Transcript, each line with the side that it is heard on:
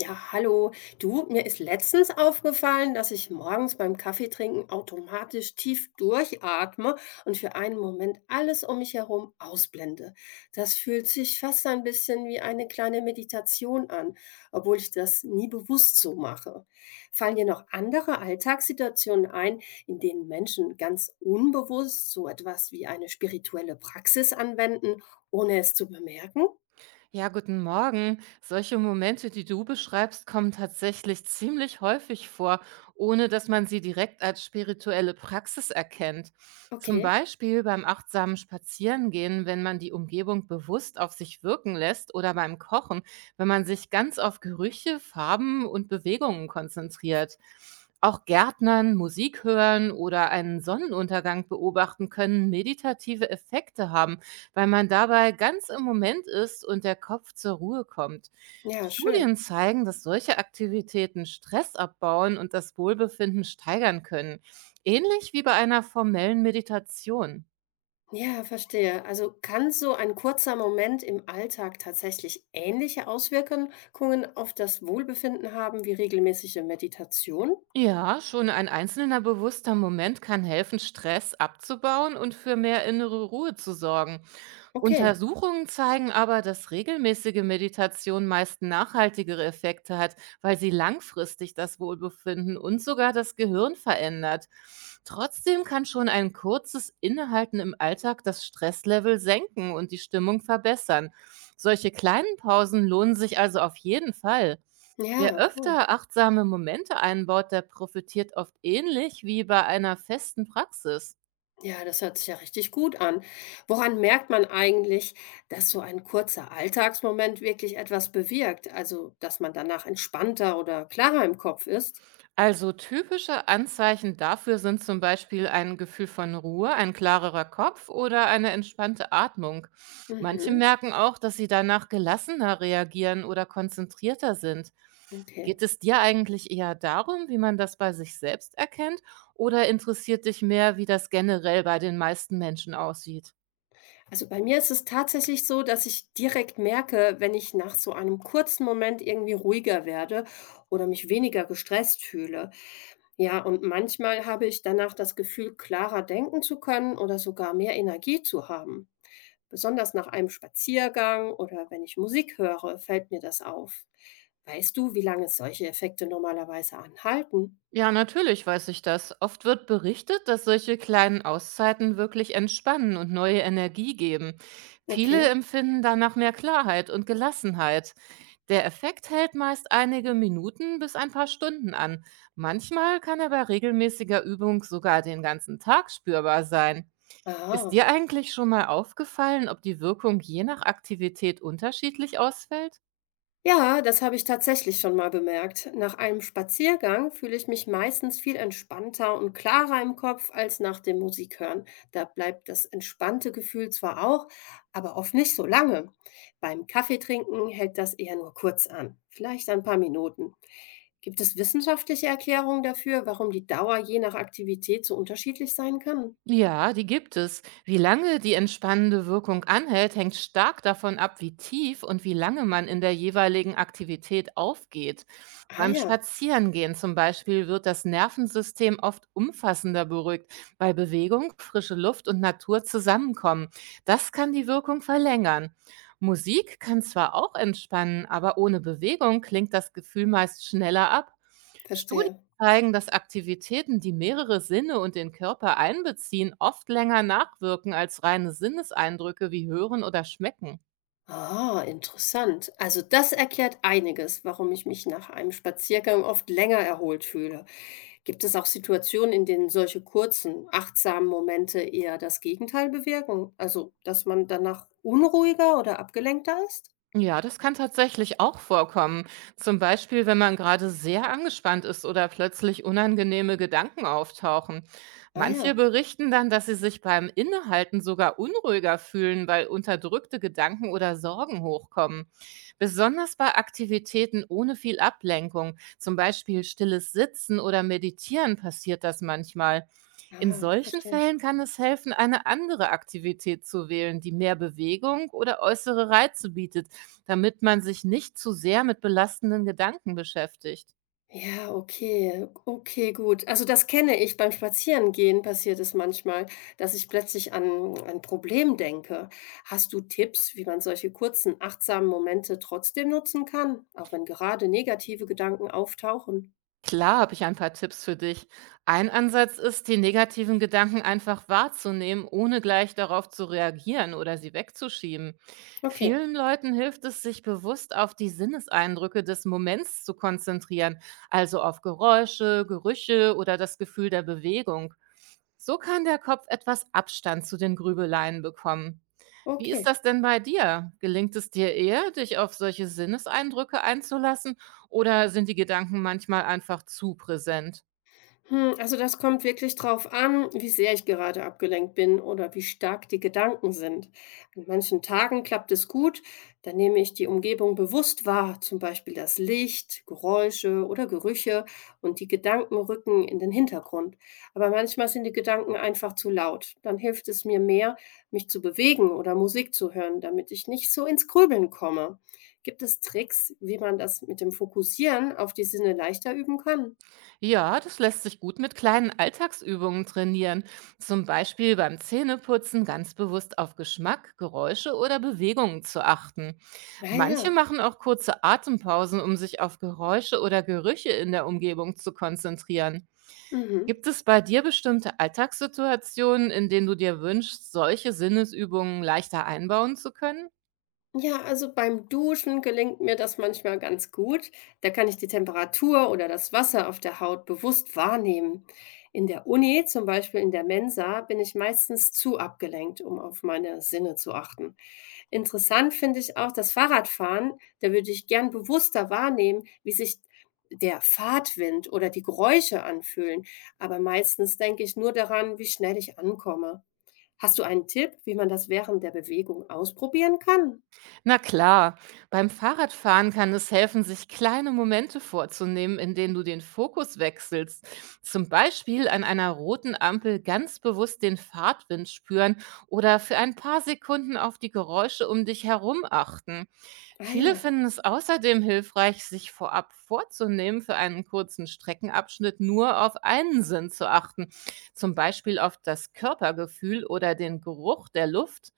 left: Ja, hallo. Du, mir ist letztens aufgefallen, dass ich morgens beim Kaffeetrinken automatisch tief durchatme und für einen Moment alles um mich herum ausblende. Das fühlt sich fast ein bisschen wie eine kleine Meditation an, obwohl ich das nie bewusst so mache. Fallen dir noch andere Alltagssituationen ein, in denen Menschen ganz unbewusst so etwas wie eine spirituelle Praxis anwenden, ohne es zu bemerken?
right: Ja, guten Morgen. Solche Momente, die du beschreibst, kommen tatsächlich ziemlich häufig vor, ohne dass man sie direkt als spirituelle Praxis erkennt. Zum
left: Okay,
right: Beispiel beim achtsamen Spazierengehen, wenn man die Umgebung bewusst auf sich wirken lässt, oder beim Kochen, wenn man sich ganz auf Gerüche, Farben und Bewegungen konzentriert. Auch Gärtnern, Musik hören oder einen Sonnenuntergang beobachten können meditative Effekte haben, weil man dabei ganz im Moment ist und der Kopf zur Ruhe kommt.
left: ja,
right: Studien
left: schön.
right: zeigen, dass solche Aktivitäten Stress abbauen und das Wohlbefinden steigern können, ähnlich wie bei einer formellen Meditation.
left: Ja, verstehe. Also kann so ein kurzer Moment im Alltag tatsächlich ähnliche Auswirkungen auf das Wohlbefinden haben wie regelmäßige Meditation?
right: Ja, schon ein einzelner bewusster Moment kann helfen, Stress abzubauen und für mehr innere Ruhe zu sorgen.
left: Okay.
right: Untersuchungen zeigen aber, dass regelmäßige Meditation meist nachhaltigere Effekte hat, weil sie langfristig das Wohlbefinden und sogar das Gehirn verändert. Trotzdem kann schon ein kurzes Innehalten im Alltag das Stresslevel senken und die Stimmung verbessern. Solche kleinen Pausen lohnen sich also auf jeden Fall. Wer
left: Ja, cool.
right: öfter achtsame Momente einbaut, der profitiert oft ähnlich wie bei einer festen Praxis.
left: Ja, das hört sich ja richtig gut an. Woran merkt man eigentlich, dass so ein kurzer Alltagsmoment wirklich etwas bewirkt? Also, dass man danach entspannter oder klarer im Kopf ist?
right: Also typische Anzeichen dafür sind zum Beispiel ein Gefühl von Ruhe, ein klarerer Kopf oder eine entspannte Atmung. Manche
left: Mhm,
right: merken auch, dass sie danach gelassener reagieren oder konzentrierter sind.
left: okay.
right: Geht es dir eigentlich eher darum, wie man das bei sich selbst erkennt, oder interessiert dich mehr, wie das generell bei den meisten Menschen aussieht?
left: Also bei mir ist es tatsächlich so, dass ich direkt merke, wenn ich nach so einem kurzen Moment irgendwie ruhiger werde oder mich weniger gestresst fühle. Ja, und manchmal habe ich danach das Gefühl, klarer denken zu können oder sogar mehr Energie zu haben. Besonders nach einem Spaziergang oder wenn ich Musik höre, fällt mir das auf. Weißt du, wie lange solche Effekte normalerweise anhalten?
right: Ja, natürlich weiß ich das. Oft wird berichtet, dass solche kleinen Auszeiten wirklich entspannen und neue Energie geben. Viele
left: Okay.
right: empfinden danach mehr Klarheit und Gelassenheit. Der Effekt hält meist einige Minuten bis ein paar Stunden an. Manchmal kann er bei regelmäßiger Übung sogar den ganzen Tag spürbar sein. Ist
left: Ah.
right: dir eigentlich schon mal aufgefallen, ob die Wirkung je nach Aktivität unterschiedlich ausfällt?
left: Ja, das habe ich tatsächlich schon mal bemerkt. Nach einem Spaziergang fühle ich mich meistens viel entspannter und klarer im Kopf als nach dem Musikhören. Da bleibt das entspannte Gefühl zwar auch, aber oft nicht so lange. Beim Kaffeetrinken hält das eher nur kurz an, vielleicht ein paar Minuten. Gibt es wissenschaftliche Erklärungen dafür, warum die Dauer je nach Aktivität so unterschiedlich sein kann?
right: Ja, die gibt es. Wie lange die entspannende Wirkung anhält, hängt stark davon ab, wie tief und wie lange man in der jeweiligen Aktivität aufgeht.
left: Ah
right: Beim
left: ja,
right: Spazierengehen zum Beispiel wird das Nervensystem oft umfassender beruhigt, weil Bewegung, frische Luft und Natur zusammenkommen. Das kann die Wirkung verlängern. Musik kann zwar auch entspannen, aber ohne Bewegung klingt das Gefühl meist schneller ab. Studien
left: verstehe.
right: zeigen, dass Aktivitäten, die mehrere Sinne und den Körper einbeziehen, oft länger nachwirken als reine Sinneseindrücke wie Hören oder Schmecken.
left: Ah, interessant. Also das erklärt einiges, warum ich mich nach einem Spaziergang oft länger erholt fühle. Gibt es auch Situationen, in denen solche kurzen, achtsamen Momente eher das Gegenteil bewirken? Also, dass man danach unruhiger oder abgelenkter ist?
right: Ja, das kann tatsächlich auch vorkommen. Zum Beispiel, wenn man gerade sehr angespannt ist oder plötzlich unangenehme Gedanken auftauchen.
left: Ah
right: Manche
left: ja,
right: berichten dann, dass sie sich beim Innehalten sogar unruhiger fühlen, weil unterdrückte Gedanken oder Sorgen hochkommen. Besonders bei Aktivitäten ohne viel Ablenkung, zum Beispiel stilles Sitzen oder Meditieren, passiert das manchmal. In
left: ah,
right: solchen
left: verstehe.
right: Fällen kann es helfen, eine andere Aktivität zu wählen, die mehr Bewegung oder äußere Reize bietet, damit man sich nicht zu sehr mit belastenden Gedanken beschäftigt.
left: Ja, okay, okay, gut. Also das kenne ich, beim Spazierengehen passiert es manchmal, dass ich plötzlich an ein Problem denke. Hast du Tipps, wie man solche kurzen, achtsamen Momente trotzdem nutzen kann, auch wenn gerade negative Gedanken auftauchen?
right: Klar habe ich ein paar Tipps für dich. Ein Ansatz ist, die negativen Gedanken einfach wahrzunehmen, ohne gleich darauf zu reagieren oder sie wegzuschieben.
left: Okay,
right: Vielen Leuten hilft es, sich bewusst auf die Sinneseindrücke des Moments zu konzentrieren, also auf Geräusche, Gerüche oder das Gefühl der Bewegung. So kann der Kopf etwas Abstand zu den Grübeleien bekommen. Wie ist
left: okay.
right: das denn bei dir? Gelingt es dir eher, dich auf solche Sinneseindrücke einzulassen, oder sind die Gedanken manchmal einfach zu präsent?
left: Hm, also das kommt wirklich drauf an, wie sehr ich gerade abgelenkt bin oder wie stark die Gedanken sind. An manchen Tagen klappt es gut, da nehme ich die Umgebung bewusst wahr, zum Beispiel das Licht, Geräusche oder Gerüche und die Gedanken rücken in den Hintergrund. Aber manchmal sind die Gedanken einfach zu laut. Dann hilft es mir mehr, mich zu bewegen oder Musik zu hören, damit ich nicht so ins Grübeln komme. Gibt es Tricks, wie man das mit dem Fokussieren auf die Sinne leichter üben kann?
right: Ja, das lässt sich gut mit kleinen Alltagsübungen trainieren. Zum Beispiel beim Zähneputzen ganz bewusst auf Geschmack, Geräusche oder Bewegungen zu achten. Manche
left: Naja.
right: machen auch kurze Atempausen, um sich auf Geräusche oder Gerüche in der Umgebung zu konzentrieren.
left: Mhm.
right: Gibt es bei dir bestimmte Alltagssituationen, in denen du dir wünschst, solche Sinnesübungen leichter einbauen zu können?
left: Ja, also beim Duschen gelingt mir das manchmal ganz gut. Da kann ich die Temperatur oder das Wasser auf der Haut bewusst wahrnehmen. In der Uni, zum Beispiel in der Mensa, bin ich meistens zu abgelenkt, um auf meine Sinne zu achten. Interessant finde ich auch das Fahrradfahren. Da würde ich gern bewusster wahrnehmen, wie sich der Fahrtwind oder die Geräusche anfühlen. Aber meistens denke ich nur daran, wie schnell ich ankomme. Hast du einen Tipp, wie man das während der Bewegung ausprobieren kann?
right: Na klar, beim Fahrradfahren kann es helfen, sich kleine Momente vorzunehmen, in denen du den Fokus wechselst. Zum Beispiel an einer roten Ampel ganz bewusst den Fahrtwind spüren oder für ein paar Sekunden auf die Geräusche um dich herum achten.
left: Ah
right: Viele
left: ja,
right: finden es außerdem hilfreich, sich vorab vorzunehmen, für einen kurzen Streckenabschnitt nur auf einen Sinn zu achten, zum Beispiel auf das Körpergefühl oder den Geruch der Luft.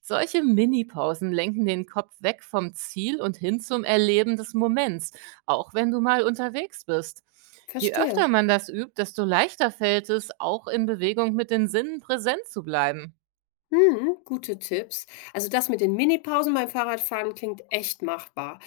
right: Solche Minipausen lenken den Kopf weg vom Ziel und hin zum Erleben des Moments, auch wenn du mal unterwegs bist. Je
left: verstehe.
right: öfter man das übt, desto leichter fällt es, auch in Bewegung mit den Sinnen präsent zu bleiben.
left: Mhm, gute Tipps. Also das mit den Minipausen beim Fahrradfahren klingt echt machbar.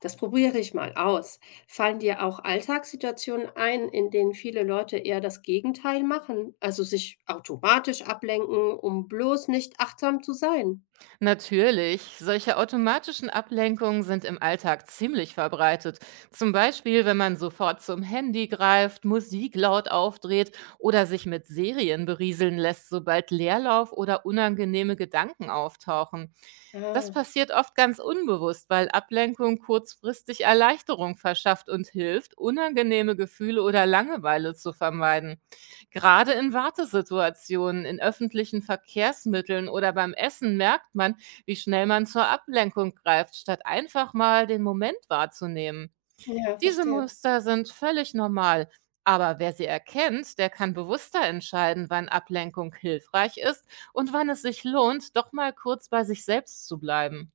left: Das probiere ich mal aus. Fallen dir auch Alltagssituationen ein, in denen viele Leute eher das Gegenteil machen, also sich automatisch ablenken, um bloß nicht achtsam zu sein?
right: Natürlich, solche automatischen Ablenkungen sind im Alltag ziemlich verbreitet. Zum Beispiel, wenn man sofort zum Handy greift, Musik laut aufdreht oder sich mit Serien berieseln lässt, sobald Leerlauf oder unangenehme Gedanken auftauchen. Das
left: Ah,
right: passiert oft ganz unbewusst, weil Ablenkung kurzfristig Erleichterung verschafft und hilft, unangenehme Gefühle oder Langeweile zu vermeiden. Gerade in Wartesituationen, in öffentlichen Verkehrsmitteln oder beim Essen merkt man, wie schnell man zur Ablenkung greift, statt einfach mal den Moment wahrzunehmen.
left: ja,
right: Diese
left: verstehe.
right: Muster sind völlig normal, aber wer sie erkennt, der kann bewusster entscheiden, wann Ablenkung hilfreich ist und wann es sich lohnt, doch mal kurz bei sich selbst zu bleiben.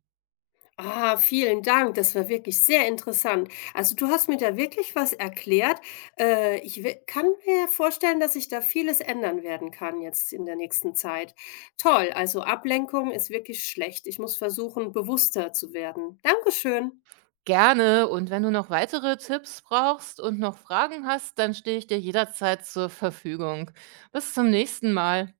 left: Ah, vielen Dank. Das war wirklich sehr interessant. Also du hast mir da wirklich was erklärt. Ich kann mir vorstellen, dass sich da vieles ändern werden kann jetzt in der nächsten Zeit. Toll. Also Ablenkung ist wirklich schlecht. Ich muss versuchen, bewusster zu werden. Dankeschön.
right: Gerne, und wenn du noch weitere Tipps brauchst und noch Fragen hast, dann stehe ich dir jederzeit zur Verfügung. Bis zum nächsten Mal.